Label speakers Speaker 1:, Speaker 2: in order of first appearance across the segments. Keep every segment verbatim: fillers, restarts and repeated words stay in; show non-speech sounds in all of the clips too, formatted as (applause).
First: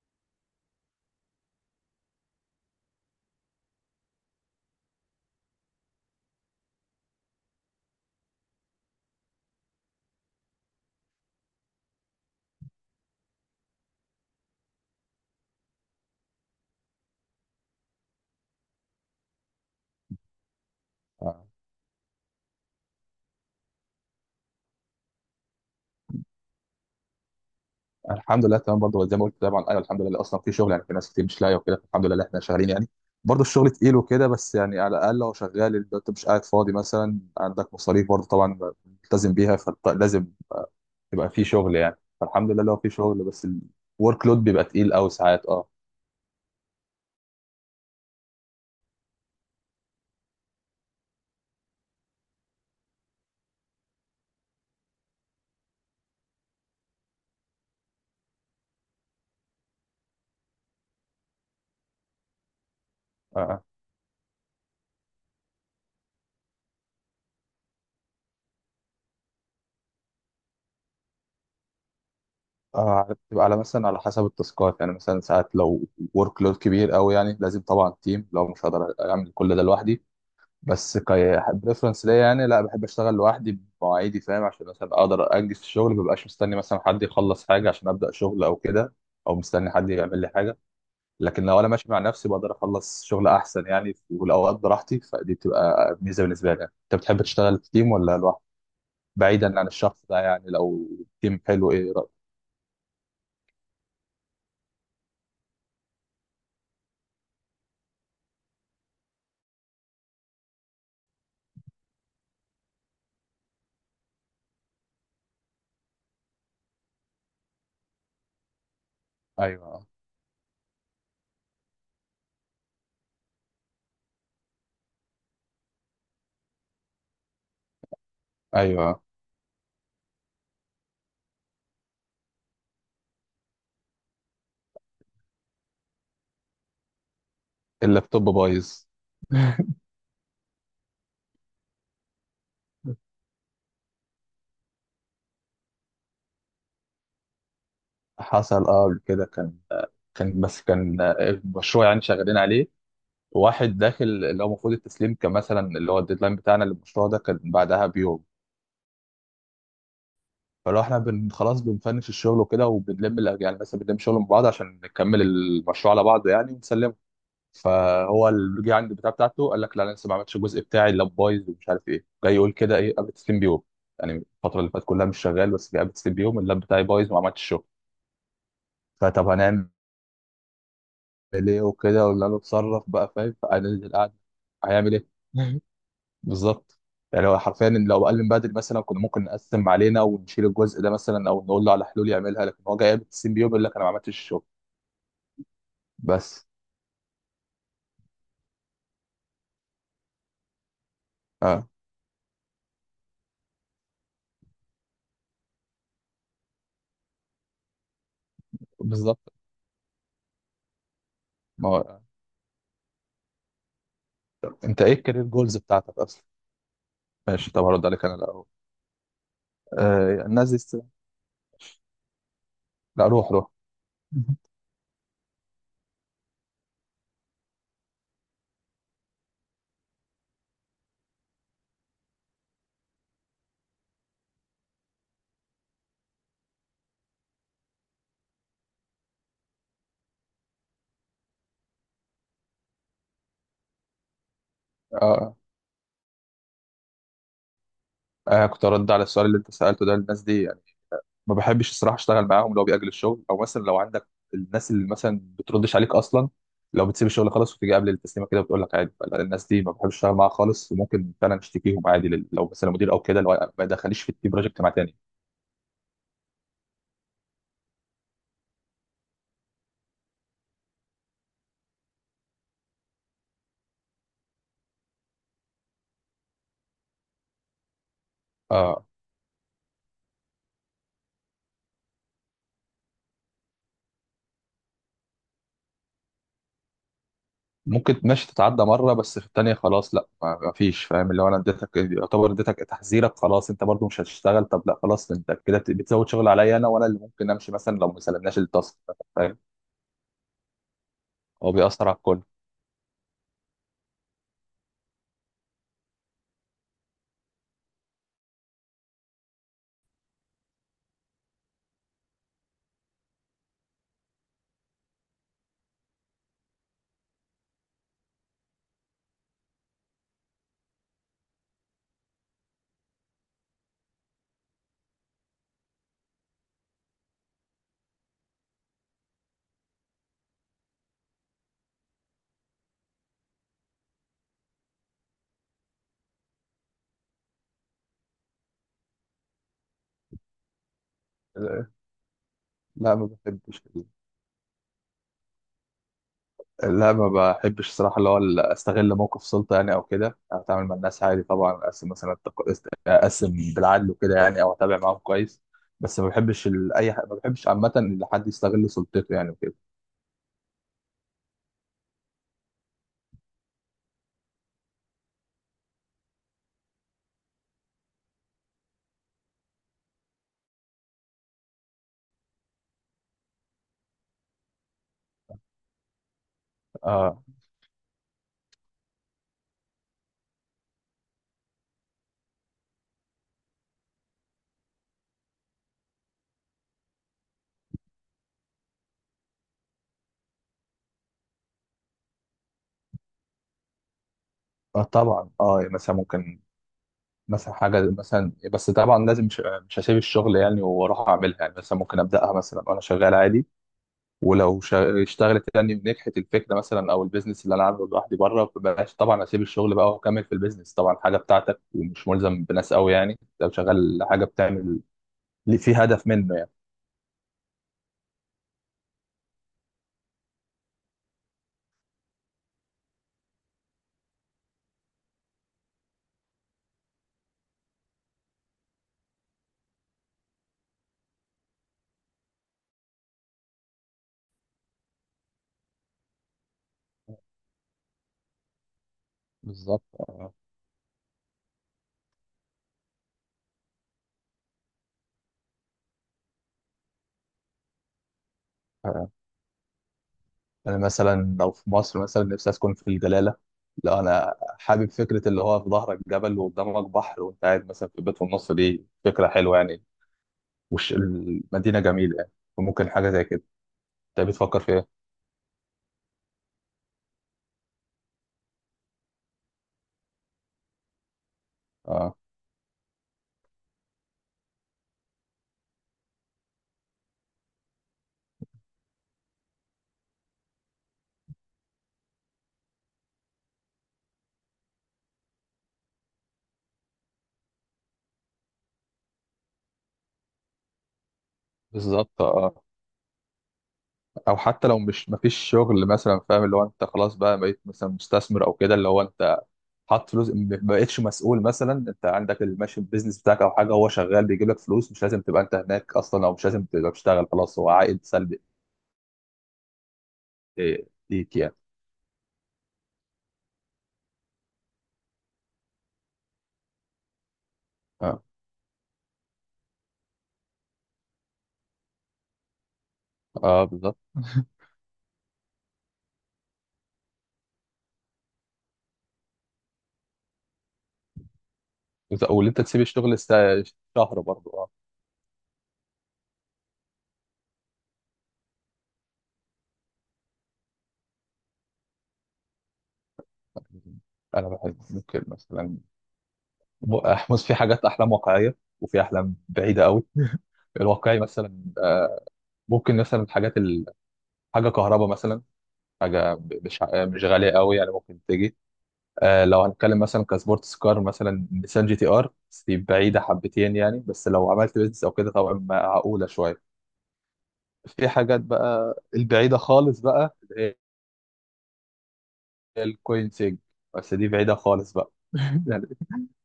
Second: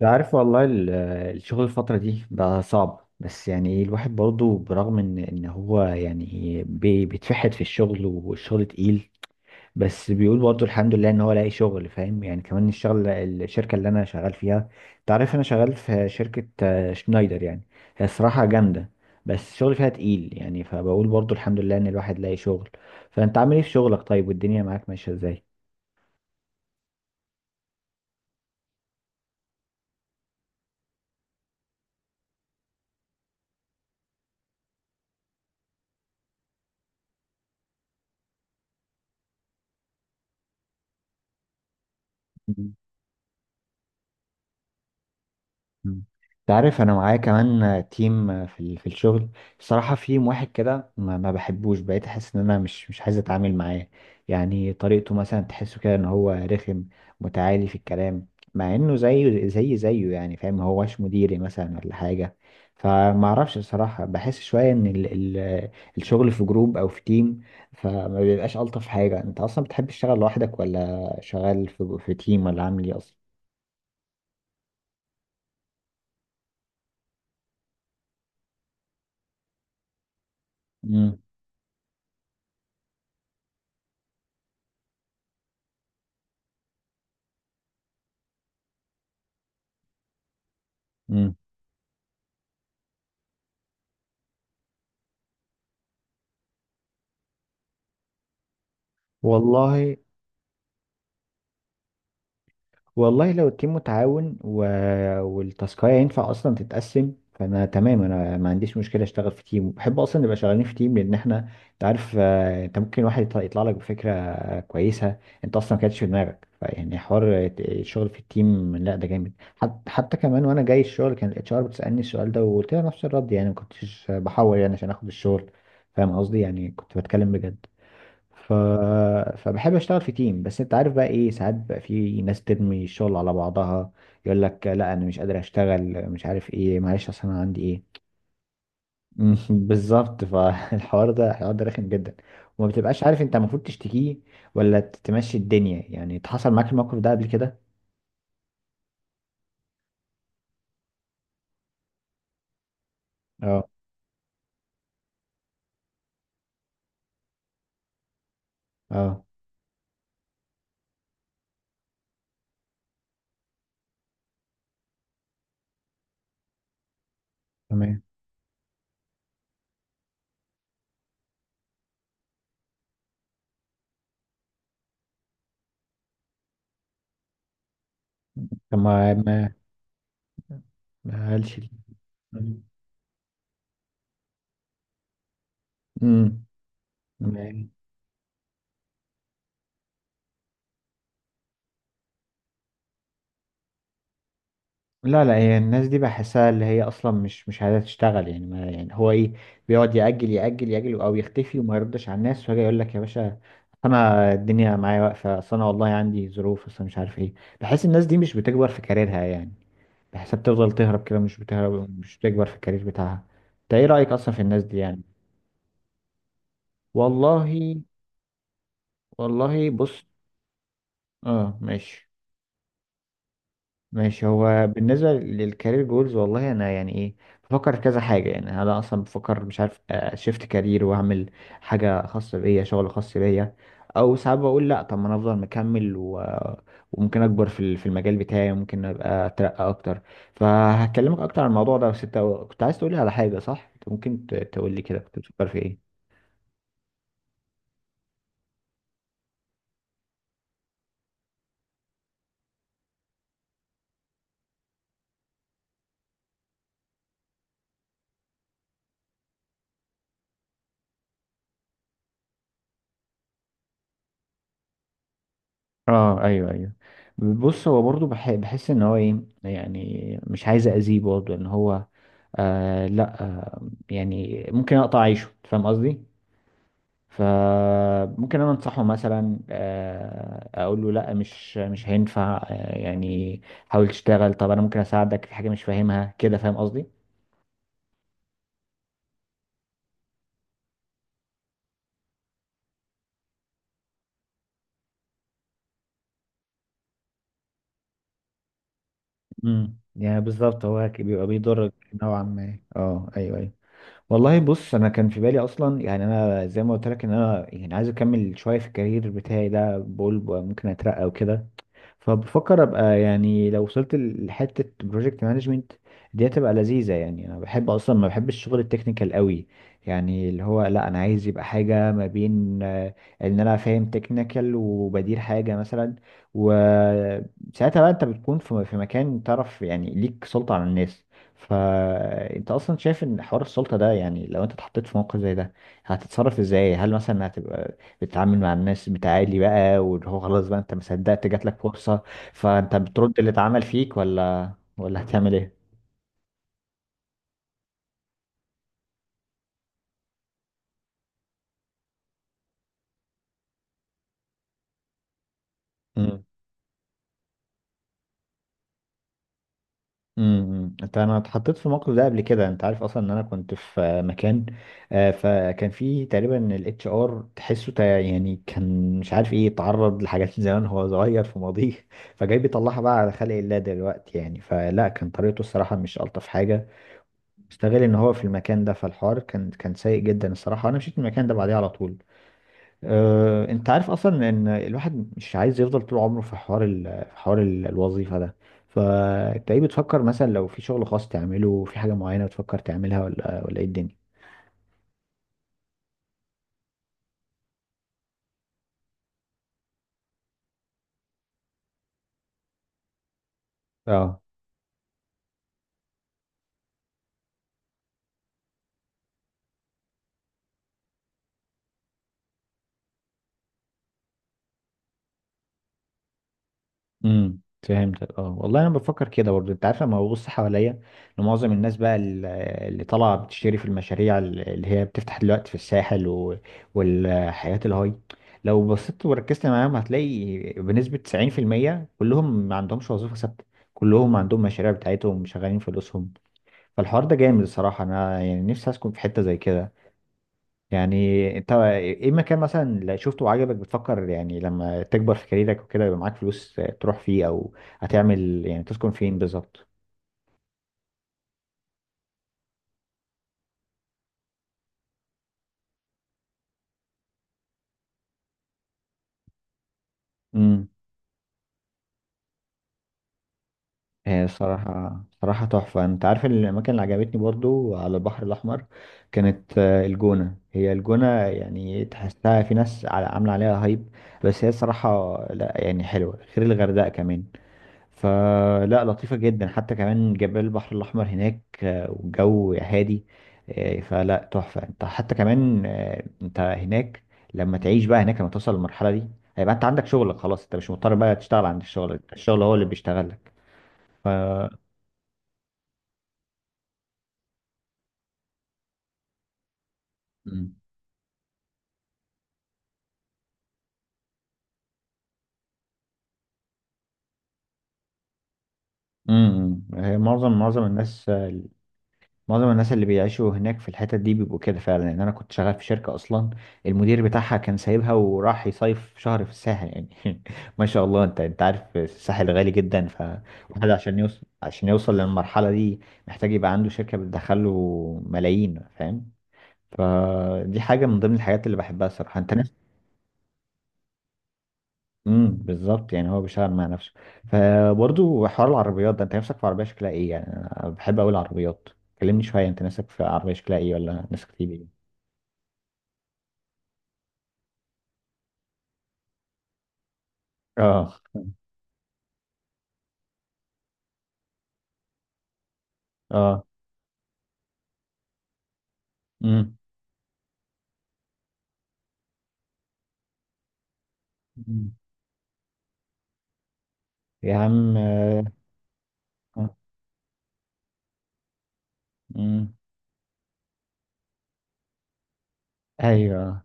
Speaker 1: أنت عارف والله ال- الشغل الفترة دي بقى صعب، بس يعني إيه، الواحد برضه برغم ان ان هو يعني بي- بيتفحت في الشغل والشغل تقيل، بس بيقول برضه الحمد لله ان هو لاقي شغل، فاهم؟ يعني كمان الشغل الشركة اللي انا شغال فيها، انت عارف انا شغال في شركة آه، شنايدر يعني. هي الصراحة جامدة، بس الشغل فيها تقيل يعني، فبقول برضه
Speaker 2: آه.
Speaker 1: الحمد لله ان الواحد لاقي شغل. فانت عامل ايه في شغلك طيب، والدنيا معاك ماشية ازاي؟
Speaker 2: الحمد لله تمام، برضه زي ما قلت طبعا، ايوه الحمد لله اصلا في شغل، يعني في ناس كتير مش لاقيه وكده، الحمد لله احنا شغالين يعني. برضه الشغل تقيل وكده، بس يعني على الاقل لو شغال انت مش قاعد فاضي، مثلا عندك مصاريف برضه طبعا ملتزم بيها، فلازم يبقى في شغل يعني. فالحمد لله لو في شغل، بس الورك لود بيبقى تقيل قوي ساعات. اه،
Speaker 1: مم. انت عارف انا معايا كمان تيم في ال- في الشغل، الصراحه في واحد كده ما, ما بحبوش، بقيت احس ان انا مش مش عايز اتعامل معاه. يعني طريقته مثلا تحسه كده ان هو رخم، متعالي في الكلام، مع انه زيه زي زيه يعني، فاهم؟ ما هوش مديري مثلا ولا حاجه، فما اعرفش
Speaker 2: اه،
Speaker 1: الصراحه، بحس شويه ان ال ال الشغل في جروب او في تيم، فما بيبقاش الطف حاجه. انت اصلا بتحب تشتغل لوحدك ولا شغال في في تيم، ولا عامل ايه
Speaker 2: آه،
Speaker 1: اصلا؟
Speaker 2: بتبقى على مثلا على حسب التاسكات، يعني مثلا ساعات لو ورك لود كبير قوي، يعني لازم طبعا تيم، لو مش هقدر اعمل كل ده لوحدي. بس
Speaker 1: امم،
Speaker 2: كريفرنس ليا يعني، لا بحب اشتغل لوحدي بمواعيدي، فاهم؟ عشان مثلا اقدر انجز في الشغل، مبقاش مستني مثلا حد يخلص حاجه عشان ابدا شغل او كده، او مستني حد يعمل لي حاجه.
Speaker 1: امم،
Speaker 2: لكن لو انا ماشي مع نفسي بقدر اخلص شغل احسن، يعني في الاوقات براحتي، فدي بتبقى ميزه بالنسبه لي يعني. انت بتحب تشتغل في تيم ولا لوحدك؟ بعيدا عن
Speaker 1: والله،
Speaker 2: الشخص ده يعني، لو تيم حلو ايه رأيك؟
Speaker 1: والله لو التيم متعاون و... والتاسكاية ينفع اصلا تتقسم، فانا تمام، انا ما عنديش مشكله اشتغل في تيم، وبحب اصلا نبقى شغالين في تيم، لان احنا انت عارف، آه، انت ممكن واحد يطلع يطلع لك بفكره آه، كويسه، انت اصلا ما كانتش في دماغك، فيعني حوار آه، الشغل في التيم لا ده جامد.
Speaker 2: ايوه،
Speaker 1: حت... حتى كمان وانا جاي الشغل، كان الاتش ار بتسالني السؤال ده، وقلت لها نفس الرد، يعني ما كنتش بحور يعني عشان اخد الشغل، فاهم قصدي؟ يعني كنت بتكلم بجد. ف...
Speaker 2: ايوه،
Speaker 1: فبحب اشتغل في تيم، بس انت عارف بقى ايه، ساعات بقى في ناس ترمي الشغل على بعضها، يقول لك لا انا مش قادر اشتغل، مش عارف ايه، معلش اصل انا عندي ايه.
Speaker 2: اللابتوب بايظ.
Speaker 1: (laughs) مم، بالظبط، فالحوار (laughs) ده، الحوار ده رخم جدا، وما بتبقاش عارف انت المفروض تشتكيه ولا تمشي الدنيا. يعني اتحصل معاك الموقف ده قبل كده؟
Speaker 2: حصل اه قبل كده، كان كان بس كان آه، مشروع يعني شغالين عليه،
Speaker 1: اه،
Speaker 2: واحد داخل اللي هو المفروض التسليم، كان مثلا اللي هو الديدلاين بتاعنا للمشروع ده كان بعدها بيوم.
Speaker 1: اه،
Speaker 2: فلو احنا بن خلاص بنفنش الشغل وكده، وبنلم الأج- يعني مثلا بنلم شغل من بعض عشان نكمل المشروع على بعضه يعني ونسلمه.
Speaker 1: تمام.
Speaker 2: فهو اللي جه عند البتاع بتاعته، قال لك لا انا لسه ما عملتش الجزء بتاعي، اللاب بايظ ومش عارف ايه. جاي يقول كده ايه قبل التسليم بيوم يعني؟ الفتره اللي فاتت كلها مش شغال، بس جه قبل التسليم بيوم اللاب بتاعي بايظ وما عملتش الشغل.
Speaker 1: طب ما
Speaker 2: فطب
Speaker 1: ما
Speaker 2: هنعمل
Speaker 1: ما قالش
Speaker 2: ايه
Speaker 1: لي.
Speaker 2: وكده؟ ولا له اتصرف بقى، فاهم؟ فانا قاعد هيعمل ايه؟ (laughs) بالظبط. يعني هو حرفيا
Speaker 1: امم.
Speaker 2: إن لو قال من بدري، مثلا كنا ممكن نقسم علينا ونشيل الجزء ده مثلا، او نقول له على حلول يعملها. لكن هو جاي قبل السين بيو بيقول لك انا ما عملتش الشغل.
Speaker 1: لا لا هي الناس دي،
Speaker 2: بس.
Speaker 1: بحسها اللي هي اصلا مش مش عايزه تشتغل يعني، ما يعني هو ايه، بيقعد يأجل يأجل يأجل او يختفي
Speaker 2: اه،
Speaker 1: وما يردش على الناس، ويجي يقول لك يا باشا انا الدنيا معايا واقفه، اصل انا والله عندي ظروف، اصل مش عارف ايه. بحس الناس دي مش بتكبر في كاريرها
Speaker 2: بالظبط.
Speaker 1: يعني، بحسها بتفضل تهرب كده، مش
Speaker 2: ما
Speaker 1: بتهرب،
Speaker 2: هو
Speaker 1: مش بتكبر في الكارير بتاعها. انت ايه رأيك اصلا في الناس دي
Speaker 2: انت ايه
Speaker 1: يعني؟
Speaker 2: الكارير جولز بتاعتك اصلا؟
Speaker 1: والله،
Speaker 2: ماشي، طب هرد عليك انا الاول.
Speaker 1: والله بص،
Speaker 2: آه الناس دي است...
Speaker 1: اه ماشي،
Speaker 2: لا، روح روح.
Speaker 1: ماشي.
Speaker 2: (laughs)
Speaker 1: هو بالنسبة للكارير جولز، والله أنا يعني إيه، بفكر في كذا حاجة، يعني أنا أصلا بفكر، مش عارف، شيفت كارير وأعمل حاجة خاصة بيا، شغل خاص بيا، أو ساعات بقول لأ، طب ما أنا أفضل مكمل و... وممكن أكبر في ال- في المجال بتاعي، وممكن أبقى أترقى أكتر. فهكلمك أكتر عن الموضوع ده، بس أنت كنت عايز تقولي على حاجة، صح؟ أنت ممكن ت- تقولي كده، كنت
Speaker 2: آه.
Speaker 1: بتفكر في إيه؟
Speaker 2: آه كنت ارد على السؤال اللي انت سالته ده. الناس دي ما بحبش الصراحه اشتغل معاهم، لو بيأجل الشغل، او مثلا لو عندك الناس اللي مثلا بتردش عليك اصلا، لو بتسيب الشغل خالص وتيجي قبل التسليمه كده بتقول لك عادي، فلا، الناس دي ما بحبش اشتغل معاها خالص، وممكن فعلا اشتكيهم عادي، لل- لو مثلا مدير او كده، لو ما دخليش في التيم بروجكت مع تاني.
Speaker 1: اه ايوه ايوه. بص هو برضو بح- بحس ان هو ايه يعني، مش عايز اذيه برضو ان هو، آه لا آه، يعني ممكن اقطع عيشه، فاهم قصدي؟ فممكن انا انصحه
Speaker 2: آه،
Speaker 1: مثلا، آه اقول له لا، مش مش هينفع آه يعني، حاول تشتغل، طب انا ممكن اساعدك في حاجه مش فاهمها كده، فاهم قصدي؟
Speaker 2: ممكن ماشي تتعدى مره، بس في التانيه خلاص لا، ما ما فيش، فاهم؟ اللي هو انا اديتك، يعتبر اديتك تحذيرك. خلاص انت برضو مش هتشتغل، طب لا خلاص، انت كده بت- بتزود شغل عليا انا، وانا اللي ممكن امشي مثلا لو ما سلمناش التاسك، فاهم؟
Speaker 1: امم، يعني بالظبط، هو بيبقى
Speaker 2: هو
Speaker 1: بيضرك
Speaker 2: بيأثر على الكل.
Speaker 1: نوعا ما، اه ايوه. والله بص، انا كان في بالي اصلا يعني، انا زي ما قلت لك ان انا يعني عايز اكمل شويه في الكارير بتاعي ده، بقول ب- ممكن اترقى وكده، فبفكر ابقى يعني لو وصلت لحته بروجكت مانجمنت، دي هتبقى لذيذه يعني. انا بحب اصلا، ما بحبش الشغل التكنيكال قوي، يعني اللي هو لا انا عايز يبقى حاجه ما بين آه، ان انا فاهم تكنيكال وبدير حاجه مثلا، وساعتها بقى انت بتكون في في مكان تعرف يعني، ليك سلطه على الناس. فانت اصلا شايف ان حوار السلطه ده، يعني لو انت اتحطيت في موقف زي ده، هتتصرف ازاي؟ هل مثلا هتبقى بتتعامل مع الناس بتعالي بقى، واللي هو خلاص بقى انت ما صدقت جات لك
Speaker 2: آه،
Speaker 1: فرصة، فانت
Speaker 2: لا ما
Speaker 1: بترد اللي اتعمل
Speaker 2: بحبش،
Speaker 1: فيك ولا ولا هتعمل ايه؟
Speaker 2: لا ما بحبش الصراحة، اللي هو ال- استغل موقف سلطة يعني او كده. انا بتعامل مع الناس عادي طبعا، اقسم مثلا التق- است- اقسم بالعدل وكده يعني، او اتابع معاهم كويس. بس ما
Speaker 1: امم،
Speaker 2: بحبش ال... اي ح... ما بحبش عامة ان حد يستغل سلطته يعني وكده.
Speaker 1: امم. انت، انا اتحطيت في الموقف ده قبل كده، انت عارف اصلا ان انا كنت في آه، مكان، آه، فكان في تقريبا الاتش ار تحسه تا- يعني كان مش عارف ايه، اتعرض لحاجات (laughs) من زمان وهو صغير في ماضيه، (laughs) فجاي بيطلعها بقى على خلق الله دلوقتي يعني. فلا كان طريقته الصراحه مش الطف حاجه،
Speaker 2: اه،
Speaker 1: استغل ان هو في المكان ده، فالحوار كان كان سيء جدا الصراحه، انا مشيت من المكان ده بعديه على طول. أه، انت عارف اصلا ان الواحد مش عايز يفضل طول عمره في حوار ال... في حوار ال- الوظيفه ده. فانت ايه بتفكر مثلا لو في شغل خاص تعمله، في حاجه معينه بتفكر تعملها، ولا ولا ايه الدنيا؟
Speaker 2: اه طبعا، اه يعني مثلا ممكن، مثلا حاجة مثلا، بس طبعا لازم مش, مش هسيب الشغل يعني واروح اعملها، يعني مثلا ممكن ابدأها مثلا وانا شغال عادي.
Speaker 1: اه،
Speaker 2: ولو شا- اشتغلت يعني ونجحت الفكره مثلا، او البيزنس اللي انا عامله لوحدي بره، مبقاش طبعا اسيب الشغل بقى واكمل في البيزنس طبعا. حاجه بتاعتك ومش ملزم بناس قوي يعني، لو شغال حاجه بتعمل اللي فيه هدف منه يعني.
Speaker 1: امم، فهمتك. اه والله انا بفكر كده برضه، انت عارف لما ببص حواليا لمعظم الناس بقى، ال- اللي طالعه بتشتري في المشاريع ال- اللي هي بتفتح دلوقتي في الساحل و... والحياه الهاي، لو بصيت وركزت معاهم هتلاقي بنسبه تسعين في المية كلهم ما عندهمش وظيفه ثابته، كلهم عندهم مشاريع بتاعتهم، شغالين فلوسهم. فالحوار ده جامد الصراحه، انا يعني نفسي اسكن في حته زي كده.
Speaker 2: بالظبط، آه،
Speaker 1: يعني انت ايه مكان مثلا اللي شفته وعجبك، بتفكر يعني لما تكبر في كاريرك وكده يبقى معاك فلوس تروح فيه، او هتعمل يعني تسكن
Speaker 2: آه.
Speaker 1: فين بالظبط؟
Speaker 2: انا مثلا لو في مصر، مثلا نفسي اسكن في الجلاله. لو انا حابب فكره اللي هو في ظهرك جبل وقدامك بحر، وانت قاعد مثلا في بيت في النص، دي فكره حلوه يعني.
Speaker 1: امم.
Speaker 2: وش المدينه جميله يعني، وممكن حاجه زي كده. انت
Speaker 1: هي
Speaker 2: بتفكر في
Speaker 1: صراحة،
Speaker 2: ايه؟
Speaker 1: صراحة تحفة، انت عارف الاماكن اللي عجبتني برضو على البحر الاحمر، كانت آه، الجونة. هي الجونة يعني
Speaker 2: اه
Speaker 1: تحسها في ناس على- عاملة عليها هايب، بس هي صراحة لا يعني حلوة، غير الغردقة كمان، فلا لطيفة جدا، حتى كمان جبال البحر الأحمر هناك، آه، والجو هادي، آه، فلا تحفة. انت حتى كمان آه، انت هناك لما تعيش بقى هناك، لما توصل للمرحلة دي، هيبقى انت عندك شغلك خلاص، انت مش مضطر بقى تشتغل عند الشغل،
Speaker 2: بالظبط،
Speaker 1: الشغل هو
Speaker 2: اه،
Speaker 1: اللي بيشتغل لك.
Speaker 2: او حتى لو مش مفيش شغل مثلا، فاهم؟ اللي هو انت خلاص بقى بقيت مثلا مستثمر او كده، اللي هو انت حاطط فلوس، م-
Speaker 1: امم،
Speaker 2: ما بقيتش مسؤول مثلا. انت عندك الماشي البيزنس بتاعك او حاجه، هو شغال بيجيب لك فلوس، مش لازم تبقى انت هناك اصلا، او مش لازم تبقى بتشتغل خلاص، هو عائد سلبي.
Speaker 1: أمم. هي معظم معظم
Speaker 2: إيه،
Speaker 1: الناس
Speaker 2: ليك
Speaker 1: آه،
Speaker 2: يعني،
Speaker 1: معظم الناس اللي بيعيشوا هناك في الحتت دي بيبقوا كده فعلا، لان انا كنت شغال في شركة اصلا، المدير بتاعها كان سايبها
Speaker 2: اه،
Speaker 1: وراح يصيف شهر في الساحل يعني. (laughs) ما شاء الله، انت انت عارف الساحل غالي جدا،
Speaker 2: اه
Speaker 1: فالواحد
Speaker 2: بالظبط.
Speaker 1: عشان يوصل عشان يوصل للمرحلة دي محتاج يبقى عنده شركة بتدخله ملايين، فاهم؟ فدي حاجة من ضمن الحاجات اللي بحبها الصراحة.
Speaker 2: وت-
Speaker 1: انت
Speaker 2: واللي
Speaker 1: نفسك،
Speaker 2: انت تسيب الشغل سا- شهر برضه، اه.
Speaker 1: امم، بالظبط يعني هو بيشتغل مع نفسه. فبرضه حوار العربيات ده، انت نفسك في عربية شكلها ايه يعني؟ انا بحب اوي العربيات، كلمني شوية، انت نفسك في عربية شكلها ايه، ولا نفسك
Speaker 2: انا
Speaker 1: تجيب
Speaker 2: بحب
Speaker 1: ايه؟
Speaker 2: ممكن مثلا، م- بص في حاجات احلام واقعيه، وفي احلام بعيده قوي. (laughs)
Speaker 1: اه،
Speaker 2: الواقعي مثلا آه، ممكن مثلا الحاجات ال... حاجه كهرباء مثلا، حاجه
Speaker 1: اه،
Speaker 2: ب- مش ع- مش غاليه قوي يعني، ممكن تيجي. آه،
Speaker 1: امم،
Speaker 2: لو هنتكلم مثلا كسبورتس كار، مثلا نيسان جي تي ار، بس دي بعيده حبتين يعني، بس لو
Speaker 1: أمم.
Speaker 2: عملت بيزنس او كده طبعا معقوله شويه.
Speaker 1: يا عم
Speaker 2: في
Speaker 1: آه،
Speaker 2: حاجات بقى
Speaker 1: آه،
Speaker 2: البعيده خالص، بقى اللي
Speaker 1: امم،
Speaker 2: هي الكوين سيج، بس دي بعيده خالص بقى. (laughs) يعني
Speaker 1: ايوه،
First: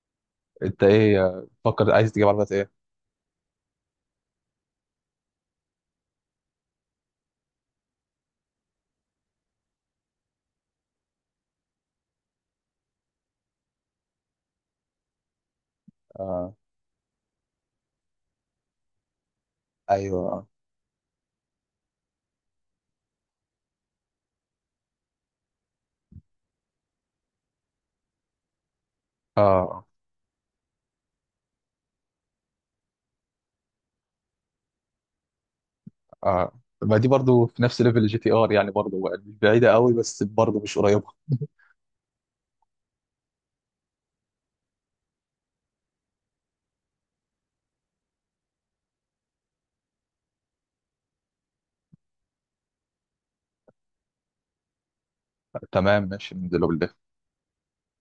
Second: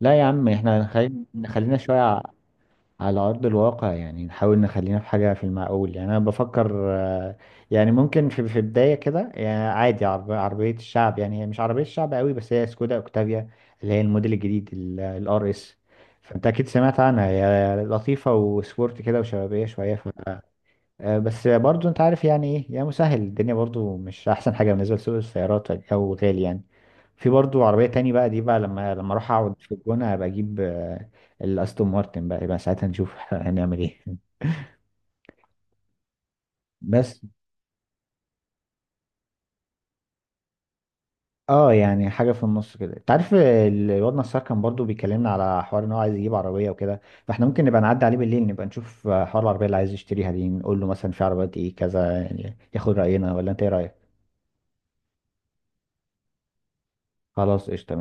Speaker 1: لا يا عم، احنا
Speaker 2: انت
Speaker 1: نخلي...
Speaker 2: ايه، آه،
Speaker 1: نخلينا
Speaker 2: فكر
Speaker 1: شويه
Speaker 2: عايز
Speaker 1: ع-
Speaker 2: تجيب عربيات ايه؟
Speaker 1: على ارض الواقع يعني، نحاول نخلينا في حاجه في المعقول يعني. انا بفكر آه، يعني ممكن في في بدايه كده يعني، عادي، عرب... عربيه الشعب يعني، هي مش عربيه الشعب قوي بس، هي سكودا اوكتافيا، اللي هي الموديل الجديد، الار اس، فانت
Speaker 2: آه،
Speaker 1: اكيد سمعت عنها، هي لطيفه وسبورت كده وشبابيه شويه،
Speaker 2: ايوه،
Speaker 1: آه، بس برضو انت عارف يعني ايه يعني، مسهل الدنيا برضو، مش احسن حاجه بالنسبه لسوق السيارات، او غالي يعني. في برضو عربيه تاني بقى، دي بقى لما لما اروح اقعد في
Speaker 2: اه،
Speaker 1: الجونه ابقى اجيب آه، الاستون مارتن بقى، يبقى ساعتها نشوف (laughs) هنعمل ايه.
Speaker 2: اه، ما دي
Speaker 1: بس
Speaker 2: برضو في نفس ليفل الجي تي ار يعني، برضو بعيده قوي، بس برضو مش قريبه. (laughs)
Speaker 1: اه، يعني حاجه في النص كده. انت عارف ال- الواد نصار كان برضو بيكلمنا على حوار ان هو عايز يجيب عربيه وكده، فاحنا ممكن نبقى نعدي عليه بالليل، نبقى نشوف آه، حوار العربيه اللي عايز يشتريها دي، نقول له مثلا في عربيات ايه كذا، يعني ياخد راينا، ولا انت ايه رايك؟
Speaker 2: تمام ماشي، ننزله بالليل.
Speaker 1: خلاص قشطه، ماشي.